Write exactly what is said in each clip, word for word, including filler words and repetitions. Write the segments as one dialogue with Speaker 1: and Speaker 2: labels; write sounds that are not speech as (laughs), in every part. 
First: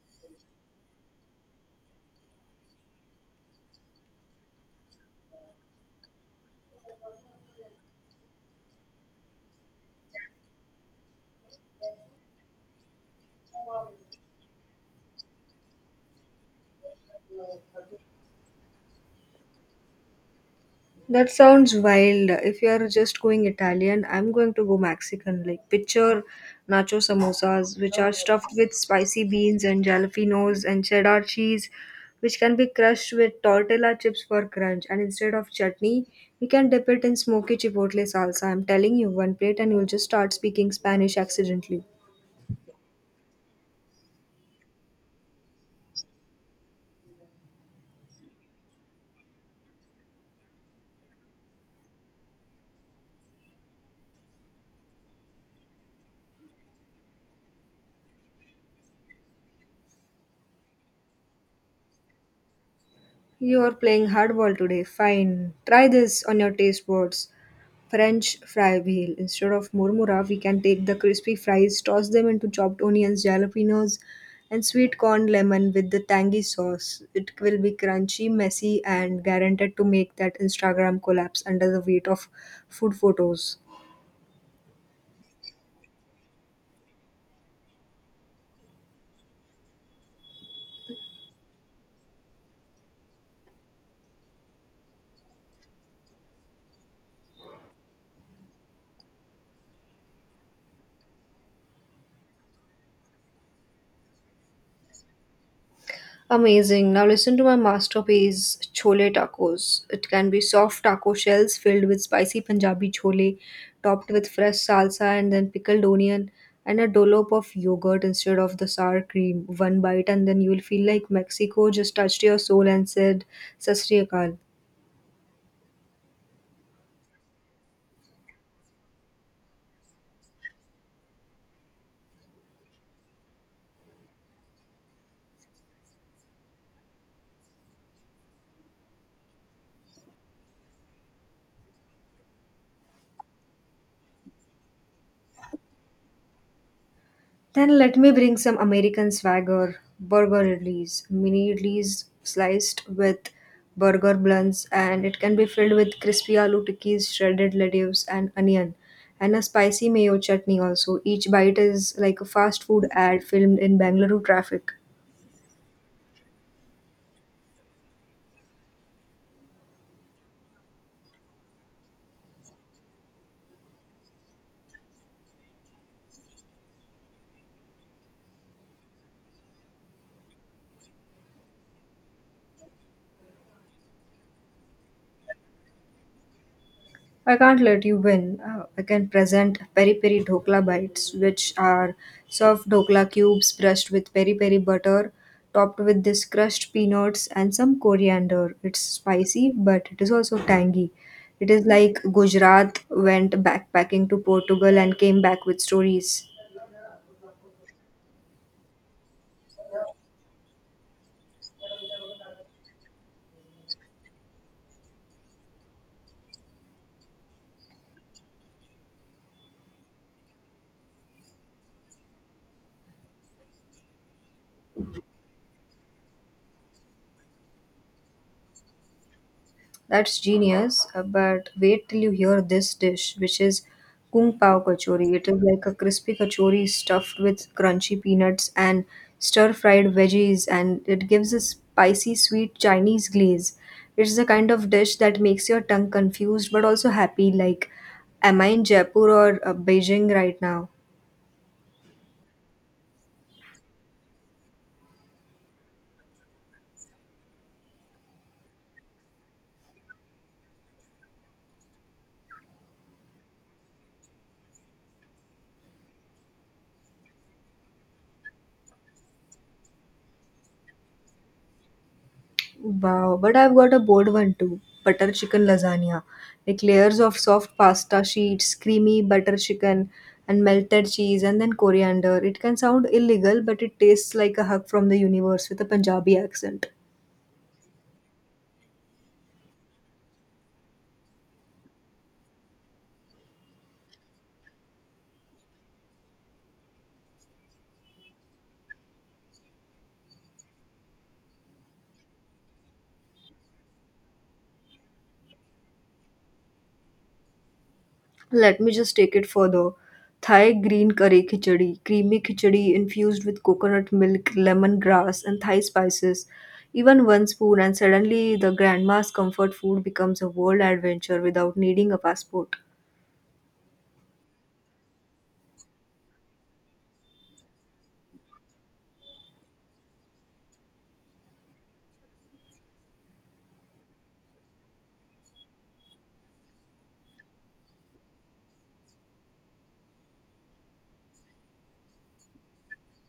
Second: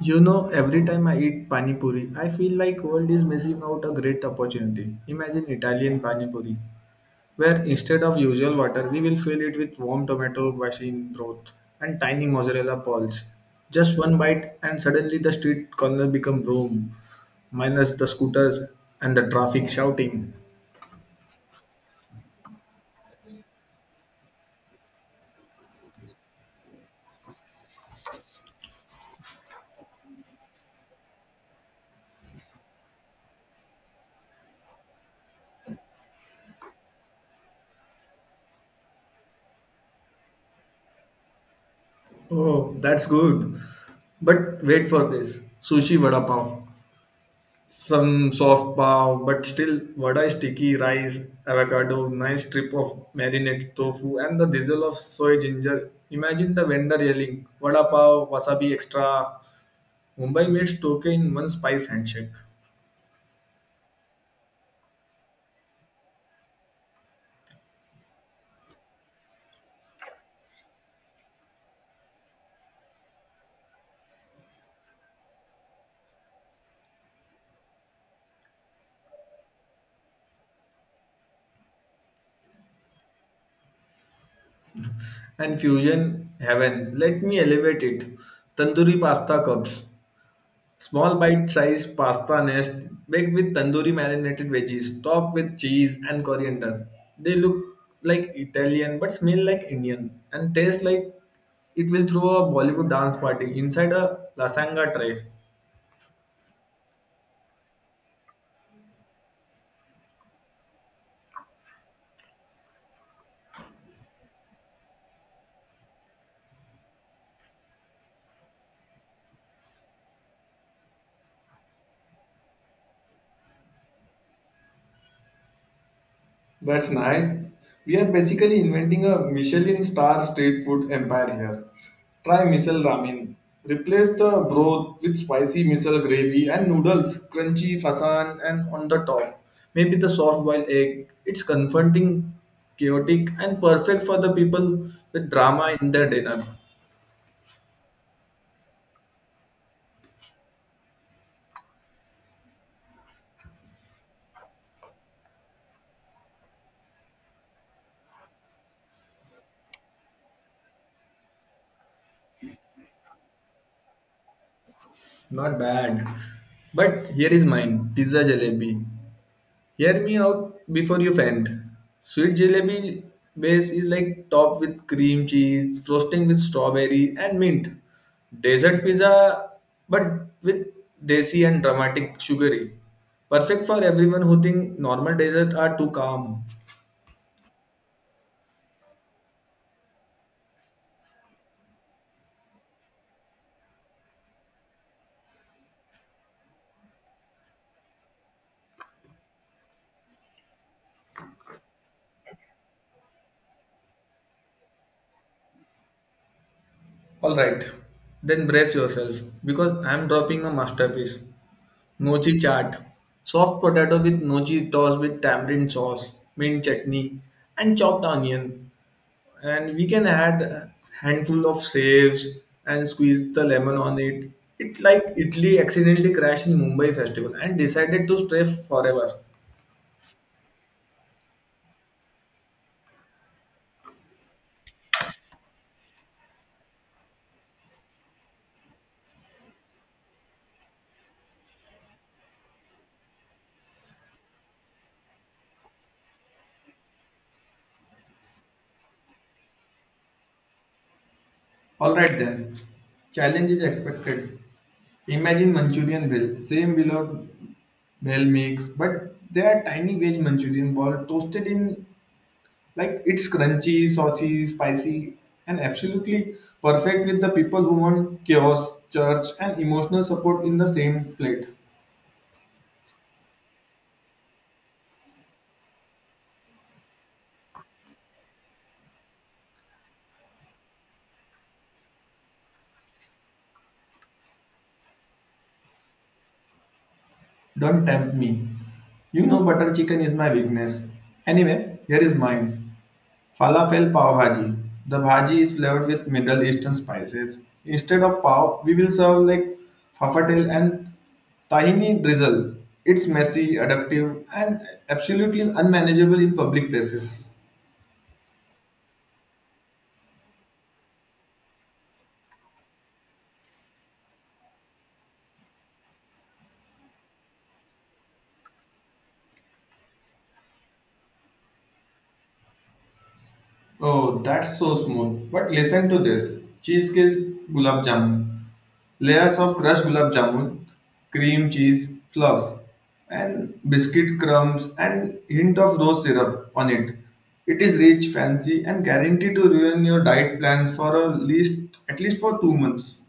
Speaker 1: You know, every time I eat pani puri, I feel like world is missing out a great opportunity. Imagine Italian pani puri, where instead of usual water, we will fill it with warm tomato basin broth and tiny mozzarella balls. Just one bite, and suddenly the street corner become room, minus the scooters and the traffic shouting.
Speaker 2: That sounds wild. If you are just going Italian, I'm going to go Mexican. Like picture nacho samosas, which are stuffed with spicy beans and jalapenos and cheddar cheese, which can be crushed with tortilla chips for crunch. And instead of chutney, we can dip it in smoky chipotle salsa. I'm telling you, one plate and you'll just start speaking Spanish accidentally.
Speaker 1: Oh, that's good. But wait for this sushi vada pav. Some soft pav, but still vada is sticky rice, avocado, nice strip of marinated tofu, and the drizzle of soy ginger. Imagine the vendor yelling, vada pav, wasabi extra. Mumbai meets Tokyo in one spice handshake.
Speaker 2: You are playing hardball today. Fine. Try this on your taste buds. French fry wheel. Instead of murmura, we can take the crispy fries, toss them into chopped onions, jalapenos, and sweet corn lemon with the tangy sauce. It will be crunchy, messy, and guaranteed to make that Instagram collapse under the weight of food photos.
Speaker 1: And fusion heaven, let me elevate it. Tandoori pasta cups. Small bite-sized pasta nest baked with tandoori marinated veggies, topped with cheese and coriander. They look like Italian but smell like Indian and taste like it will throw a Bollywood dance party inside a lasagna tray.
Speaker 2: Amazing. Now listen to my masterpiece, Chole Tacos. It can be soft taco shells filled with spicy Punjabi chole, topped with fresh salsa and then pickled onion and a dollop of yogurt instead of the sour cream. One bite and then you will feel like Mexico just touched your soul and said, Sasri Akal.
Speaker 1: That's nice. We are basically inventing a Michelin star street food empire here. Try misal ramen. Replace the broth with spicy misal gravy and noodles, crunchy fasan and on the top. Maybe the soft boiled egg. It's confronting, chaotic, and perfect for the people with drama in their dinner.
Speaker 2: Then let me bring some American swagger, burger idlis, mini idlis sliced with burger blunts, and it can be filled with crispy aloo tikkis, shredded lettuce, and onion, and a spicy mayo chutney also. Each bite is like a fast food ad filmed in Bangalore traffic.
Speaker 1: Not bad. But here is mine pizza jalebi. Hear me out before you faint. Sweet jalebi base is like topped with cream cheese, frosting with strawberry and mint. Desert pizza, but with desi and dramatic sugary. Perfect for everyone who think normal desserts are too calm.
Speaker 2: I can't let you win. Uh, I can present peri peri dhokla bites, which are soft dhokla cubes brushed with peri peri butter, topped with this crushed peanuts and some coriander. It's spicy, but it is also tangy. It is like Gujarat went backpacking to Portugal and came back with stories.
Speaker 1: All right, then brace yourself because I am dropping a masterpiece. Mochi chaat, soft potato with mochi tossed with tamarind sauce, mint chutney, and chopped onion. And we can add a handful of saves and squeeze the lemon on it. It like Italy accidentally crashed in Mumbai festival and decided to stay forever.
Speaker 2: That's genius, uh, but wait till you hear this dish, which is kung pao kachori. It is like a crispy kachori stuffed with crunchy peanuts and stir-fried veggies, and it gives a spicy, sweet Chinese glaze. It's the kind of dish that makes your tongue confused but also happy, like, am I in Jaipur or uh, Beijing right now?
Speaker 1: All right then, challenge is expected. Imagine Manchurian bell, same below bell makes, but they are tiny veg Manchurian ball toasted in. Like it's crunchy, saucy, spicy, and absolutely perfect with the people who want chaos, church, and emotional support in the same plate.
Speaker 2: Wow, but I've got a bold one too. Butter chicken lasagna. Like layers of soft pasta sheets, creamy butter chicken, and melted cheese, and then coriander. It can sound illegal, but it tastes like a hug from the universe with a Punjabi accent.
Speaker 1: Don't tempt me. You know butter chicken is my weakness. Anyway, here is mine. Falafel pav bhaji. The bhaji is flavored with Middle Eastern spices. Instead of pav, we will serve like fafatel and tahini drizzle. It's messy, adaptive, and absolutely unmanageable in public places.
Speaker 2: Let me just take it further. Thai green curry khichdi, creamy khichdi infused with coconut milk, lemongrass, and Thai spices. Even one spoon, and suddenly the grandma's comfort food becomes a world adventure without needing a passport.
Speaker 1: Oh, that's so smooth. But listen to this. Cheesecake gulab jamun. Layers of crushed gulab jamun, cream cheese, fluff, and biscuit crumbs and hint of rose syrup on it. It is rich, fancy, and guaranteed to ruin your diet plans for at least at least for two months.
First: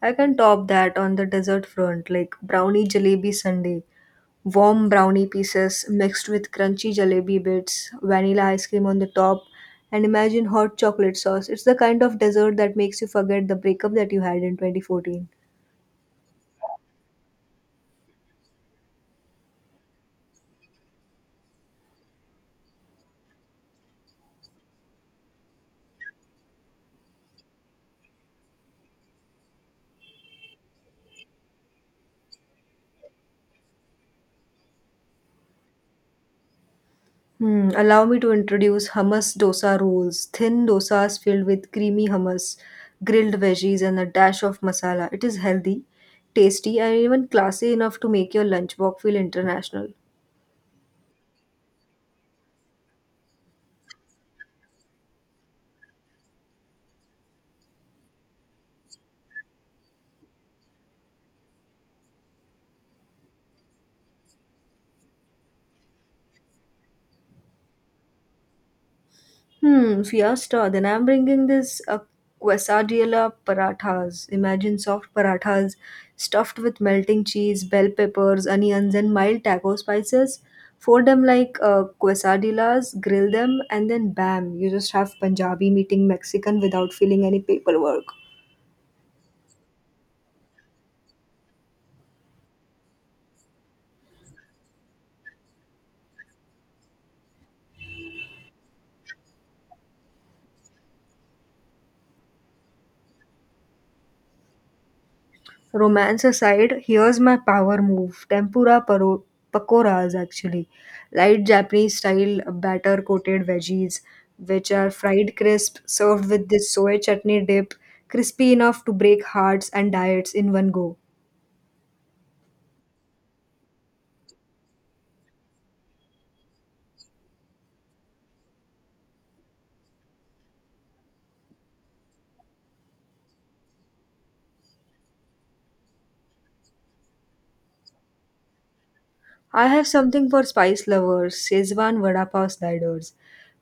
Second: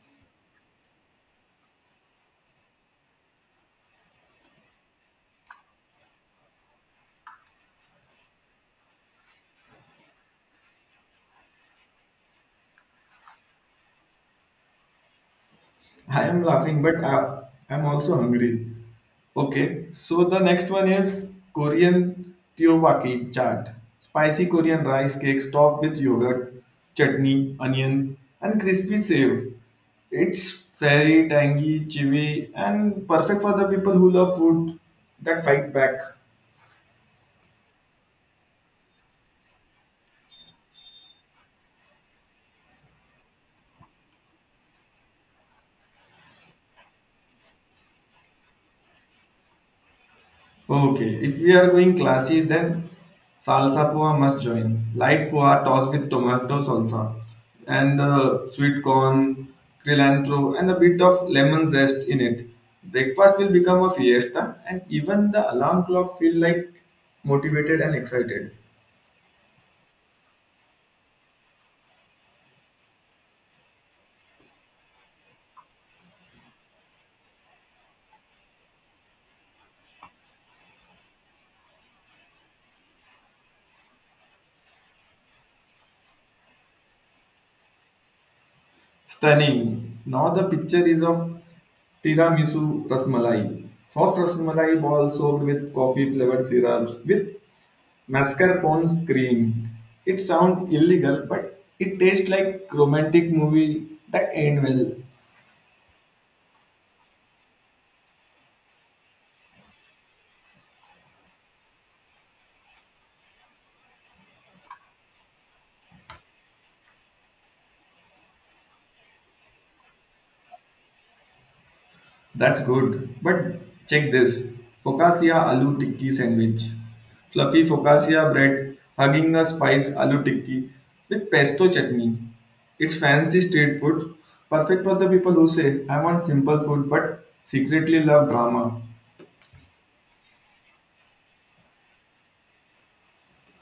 Speaker 2: I can top that on the dessert front, like brownie jalebi sundae, warm brownie pieces mixed with crunchy jalebi bits, vanilla ice cream on the top, and imagine hot chocolate sauce. It's the kind of dessert that makes you forget the breakup that you had in twenty fourteen.
Speaker 1: I am laughing, but I, I'm also hungry. Okay, so the next one is Korean Teowaki chaat. Spicy Korean rice cakes topped with yogurt, chutney, onions, and crispy save. It's very tangy, chewy, and perfect for the people who love food that fight back.
Speaker 2: Hmm, allow me to introduce hummus dosa rolls, thin dosas filled with creamy hummus, grilled veggies, and a dash of masala. It is healthy, tasty, and even classy enough to make your lunchbox feel international.
Speaker 1: Okay, if we are going classy, then salsa poa must join. Light poa tossed with tomato salsa and uh, sweet corn, cilantro, and a bit of lemon zest in it. Breakfast will become a fiesta, and even the alarm clock feel like motivated and excited.
Speaker 2: Hmm, fiesta. Then I'm bringing this uh, quesadilla parathas. Imagine soft parathas stuffed with melting cheese, bell peppers, onions, and mild taco spices. Fold them like uh, quesadillas, grill them, and then bam, you just have Punjabi meeting Mexican without feeling any paperwork.
Speaker 1: Stunning. Now the picture is of tiramisu rasmalai, soft rasmalai ball soaked with coffee flavored syrup with Mascarpone cream. It sounds illegal, but it tastes like romantic movie that end well.
Speaker 2: Romance aside, here's my power move. Tempura paro- pakoras actually. Light Japanese style batter coated veggies, which are fried crisp, served with this soy chutney dip, crispy enough to break hearts and diets in one go.
Speaker 1: That's good. But check this. Focaccia aloo tikki sandwich. Fluffy focaccia bread hugging a spice aloo tikki with pesto chutney. It's fancy street food, perfect for the people who say, I want simple food but secretly love drama.
Speaker 2: I have something for spice lovers, Szechuan vada pav sliders.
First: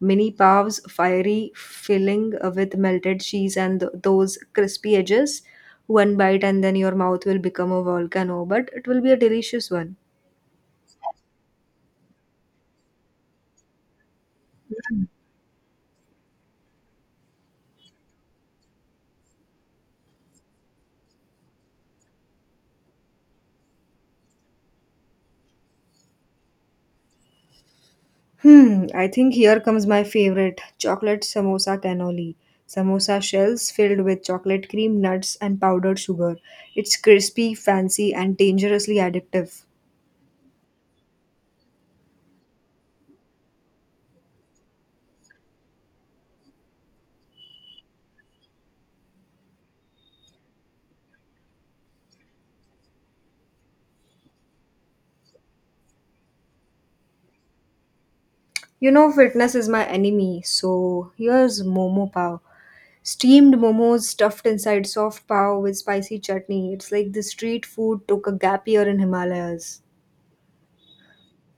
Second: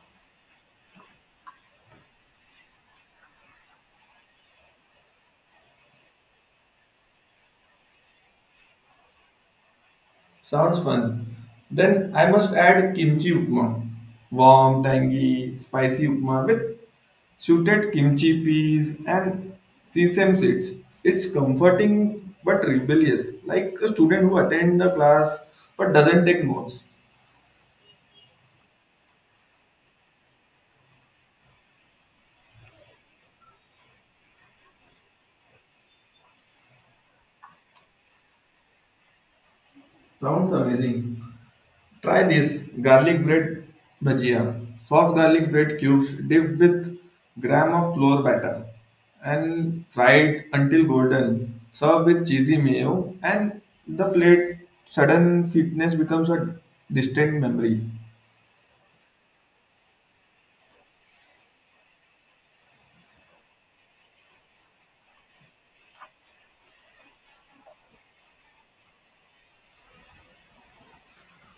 Speaker 2: Mini pavs, fiery filling uh, with melted cheese and th- those crispy edges. One bite and then your mouth will become a volcano, but it will be a delicious one.
Speaker 1: Sounds fun. Then I must add kimchi upma. Warm, tangy, spicy upma with shooted kimchi peas and sesame seeds. It's comforting but rebellious, like a student who attends the class but doesn't take notes.
Speaker 2: Hmm, I think here comes my favorite chocolate samosa cannoli. Samosa shells filled with chocolate cream, nuts, and powdered sugar. It's crispy, fancy, and dangerously addictive.
Speaker 1: Sounds amazing. Try this garlic bread bhajia. Soft garlic bread cubes dipped with gram of flour batter and fried until golden. Serve with cheesy mayo and the plate sudden fitness becomes a distant memory.
Speaker 2: You know, fitness is my enemy, so here's Momo Pav. Steamed momos stuffed inside soft pav with spicy chutney. It's like the street food took a gap year in Himalayas.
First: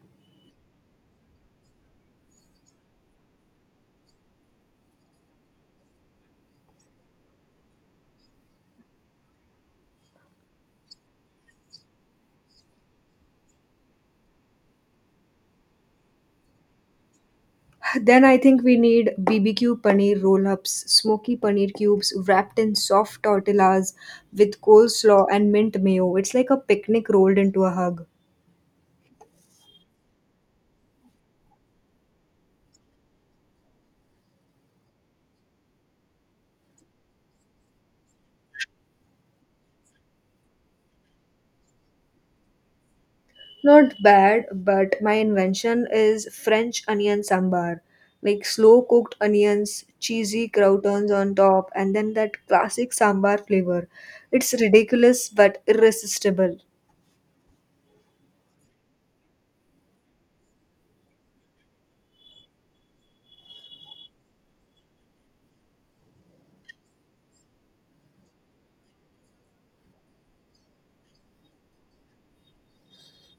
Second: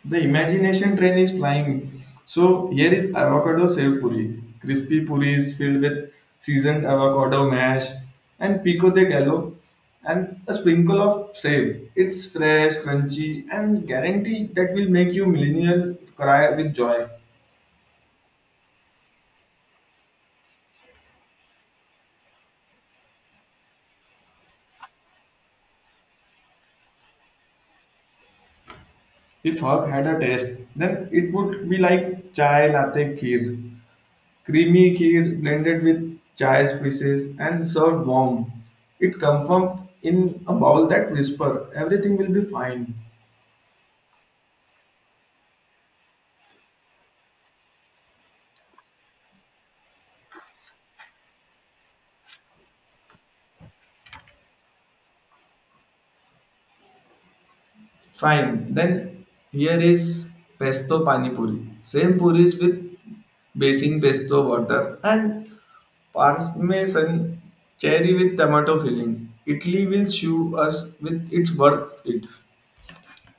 Speaker 1: The imagination train is flying. So here is avocado sev puri, crispy puris filled with seasoned avocado mash and pico de gallo and a sprinkle of save. It's fresh, crunchy, and guaranteed that will make you millennial cry with joy.
Speaker 2: Then I think we need B B Q paneer roll ups, smoky paneer cubes wrapped in soft tortillas with coleslaw and mint mayo. It's like a picnic rolled into a hug.
Speaker 1: If herb had a taste, then it would be like chai latte kheer. Creamy kheer blended with chai spices and served warm. It comforted in a bowl that whisper, everything will be fine.
Speaker 2: Not bad, but my invention is French onion sambar. Like slow cooked onions, cheesy croutons on top, and then that classic sambar flavor. It's ridiculous but irresistible.
Speaker 1: Fine. Then here is pesto pani puri. Same puris with basing pesto water and parmesan cherry with tomato filling. Italy will show us with its worth it.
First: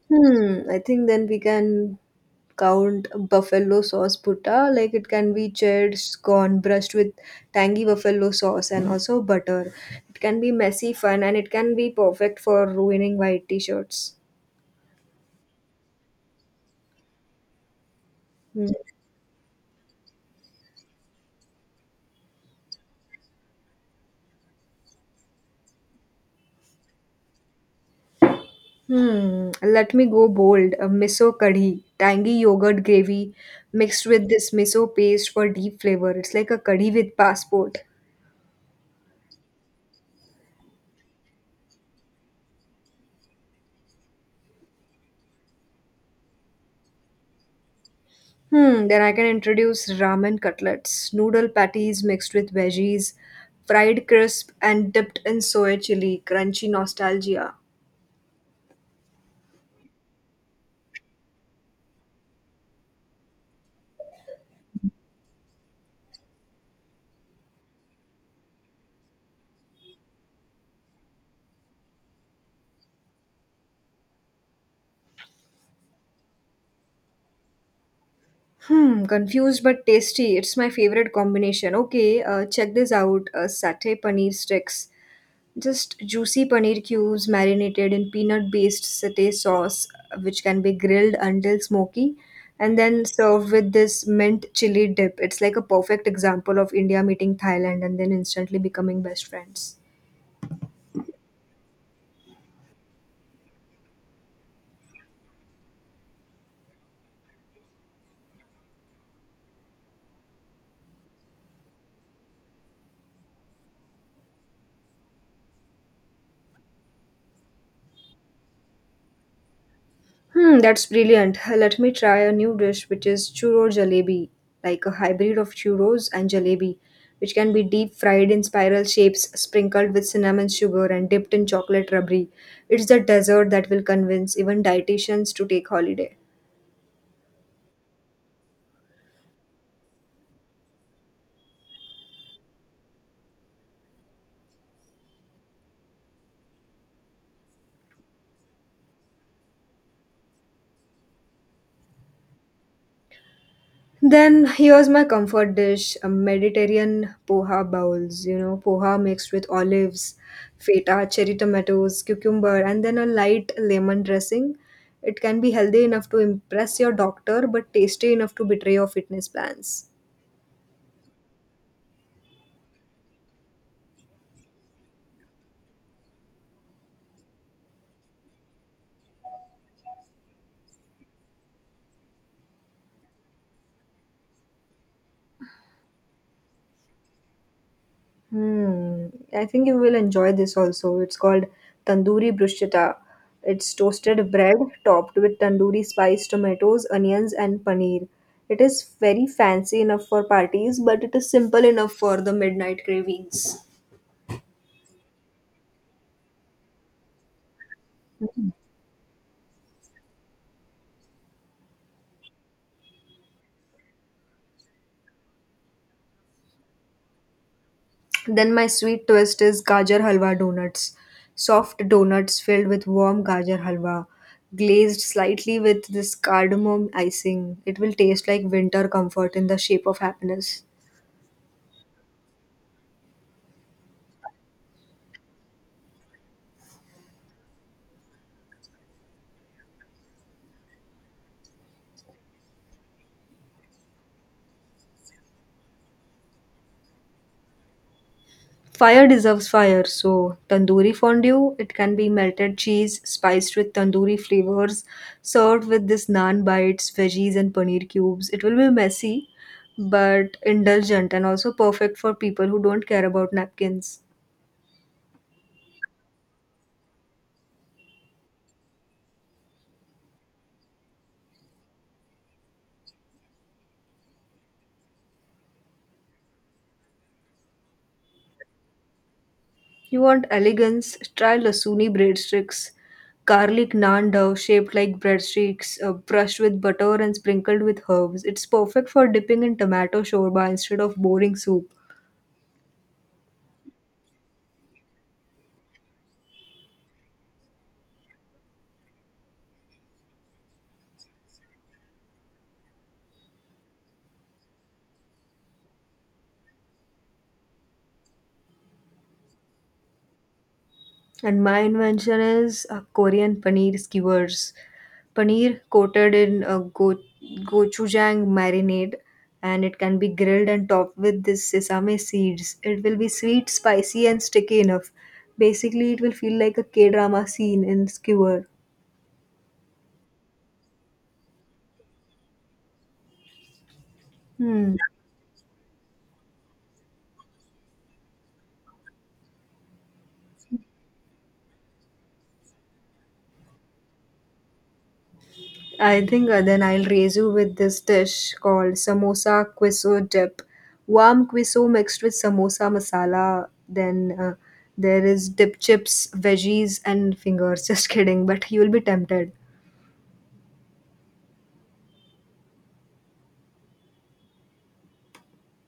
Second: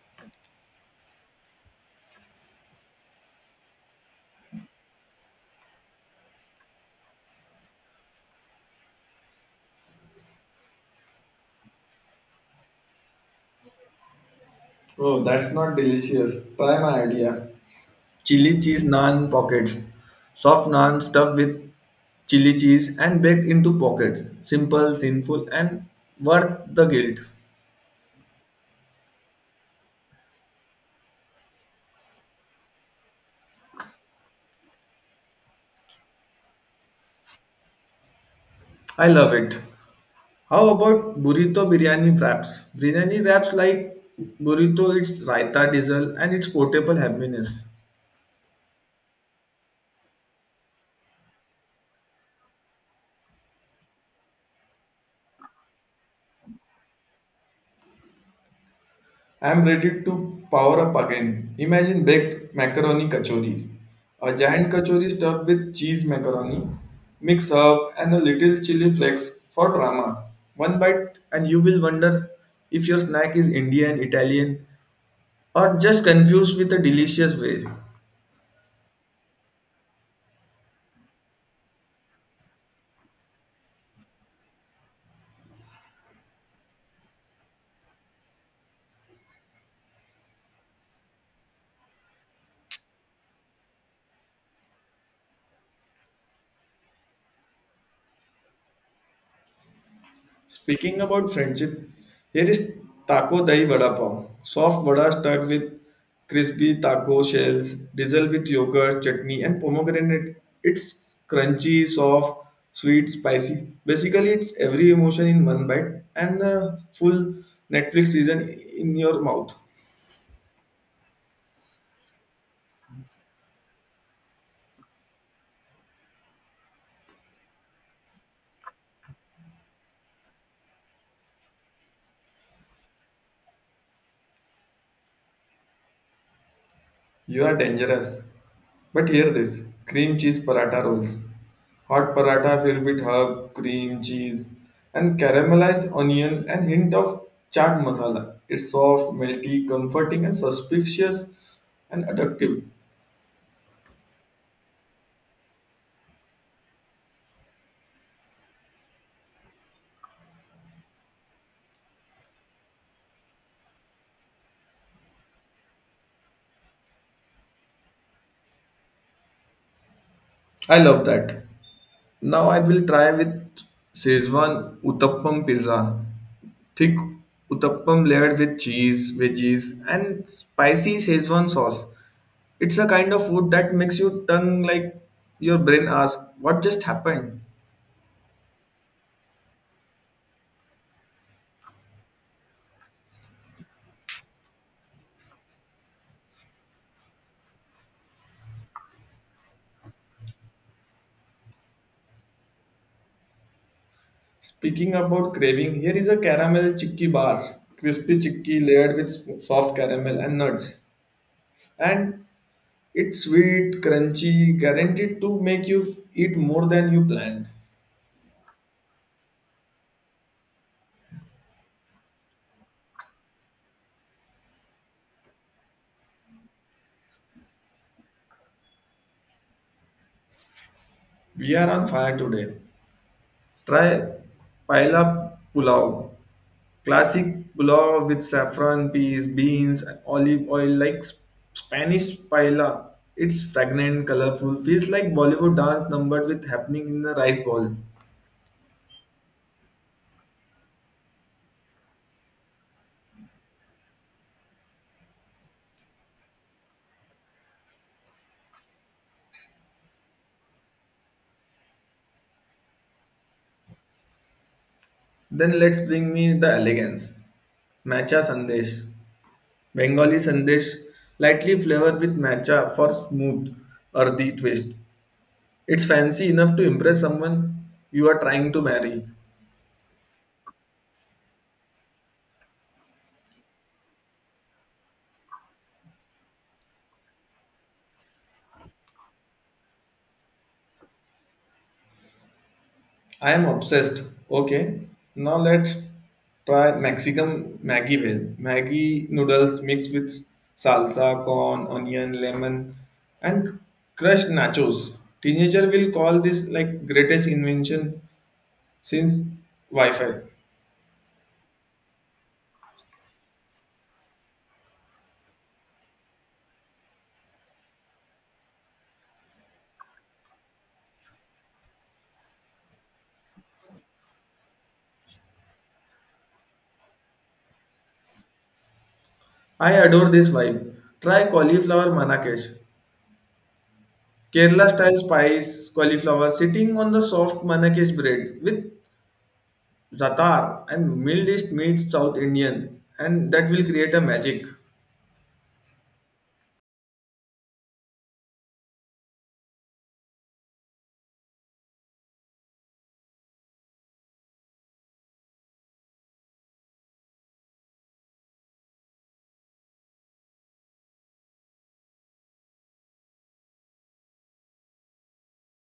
Speaker 2: Hmm, I think then we can count buffalo sauce putta. Like it can be charred scone brushed with tangy buffalo sauce and also butter. It can be messy fun and it can be perfect for ruining white t-shirts.
Speaker 1: Oh, that's not delicious. Try my idea. Chili
Speaker 2: Hmm.
Speaker 1: cheese naan pockets, soft naan stuffed with chili cheese and baked into pockets, simple sinful and worth the guilt.
Speaker 2: Hmm. Let me go bold. A miso kadhi, tangy yogurt gravy mixed with this miso paste for deep flavor. It's like a kadhi with passport.
Speaker 1: I love it. How about burrito biryani wraps? Biryani wraps like burrito, it's raita diesel and it's portable happiness.
Speaker 2: Hmm, then I can introduce ramen cutlets, noodle patties mixed with veggies, fried crisp, and dipped in soy chili. Crunchy nostalgia.
Speaker 1: I'm ready to power up again. Imagine baked macaroni kachori. A giant kachori stuffed with cheese macaroni, mix up and a little chili flakes for drama. One bite and you will wonder if your snack is Indian, Italian or just confused with a delicious way.
Speaker 2: Hmm, confused but tasty. It's my favorite combination. Okay, uh, check this out. Uh, satay paneer sticks. Just juicy paneer cubes marinated in peanut based satay sauce, which can be grilled until smoky and then served with this mint chili dip. It's like a perfect example of India meeting Thailand and then instantly becoming best friends.
Speaker 1: Speaking about friendship, here is taco dahi vada pav. Soft vada stuffed with crispy taco shells, drizzled with yogurt, chutney, and pomegranate. It's crunchy, soft, sweet, spicy. Basically, it's every emotion in one bite and the full Netflix season in your mouth.
Speaker 2: Hmm, that's brilliant. Let me try a new dish which is churro jalebi, like a hybrid of churros and jalebi, which can be deep fried in spiral shapes, sprinkled with cinnamon sugar, and dipped in chocolate rubbery. It's the dessert that will convince even dietitians to take holiday.
Speaker 1: You are dangerous. But hear this cream cheese paratha rolls. Hot paratha filled with herb, cream, cheese, and caramelized onion and hint of chaat masala. It's soft, melty, comforting, and suspicious and addictive.
Speaker 2: Then here's my comfort dish, a Mediterranean poha bowls, you know, poha mixed with olives, feta, cherry tomatoes, cucumber, and then a light lemon dressing. It can be healthy enough to impress your doctor, but tasty enough to betray your fitness plans.
Speaker 1: I love that. Now I will try with Szechuan Uttappam pizza. Thick Uttappam layered with cheese, veggies, and spicy Szechuan sauce. It's a kind of food that makes your tongue like your brain ask, what just happened?
Speaker 2: Hmm. I think you will enjoy this also. It's called tandoori bruschetta. It's toasted bread topped with tandoori spice, tomatoes, onions, and paneer. It is very fancy enough for parties, but it is simple enough for the midnight cravings.
Speaker 1: Speaking about craving, here is a caramel chicky bars, crispy chicky layered with s- soft caramel and nuts. And it's sweet, crunchy, guaranteed to make you f- eat more than you planned.
Speaker 2: Then my sweet twist is gajar halwa donuts. Soft donuts filled with warm gajar halwa, glazed slightly with this cardamom icing. It will taste like winter comfort in the shape of happiness.
Speaker 1: We are on fire today. Try paella pulao, classic pulao with saffron, peas, beans, and olive oil, like S- Spanish paella. It's fragrant, colorful, feels like Bollywood dance numbered with happening in the rice bowl.
Speaker 2: Fire deserves fire, so tandoori fondue, it can be melted cheese spiced with tandoori flavors, served with this naan bites, veggies, and paneer cubes. It will be messy, but indulgent and also perfect for people who don't care about napkins.
Speaker 1: Then let's bring me the elegance. Matcha Sandesh. Bengali Sandesh, lightly flavored with matcha for smooth, earthy twist. It's fancy enough to impress someone you are trying to marry.
Speaker 2: You want elegance? Try lasuni breadsticks, garlic naan dough shaped like breadsticks, uh, brushed with butter and sprinkled with herbs. It's perfect for dipping in tomato shorba instead of boring soup.
Speaker 1: I am obsessed. Okay, now let's try Mexican Maggie Well. Maggie noodles mixed with salsa, corn, onion, lemon, and crushed nachos. Teenager will call this like greatest invention since Wi-Fi.
Speaker 2: And my invention is uh, Korean paneer skewers. Paneer coated in a go- gochujang marinade, and it can be grilled and topped with this sesame seeds. It will be sweet, spicy, and sticky enough. Basically, it will feel like a K drama scene in skewer.
Speaker 1: I adore this vibe. Try cauliflower manakesh. Kerala
Speaker 2: Hmm.
Speaker 1: style spice cauliflower sitting on the soft manakesh bread with zatar and mildest meat South Indian and that will create a magic.
Speaker 2: I think uh, then I'll raise you with this dish called samosa quiso dip. Warm quiso mixed with samosa masala. Then uh, there is dip chips, veggies, and fingers. (laughs) Just kidding, but you'll be tempted.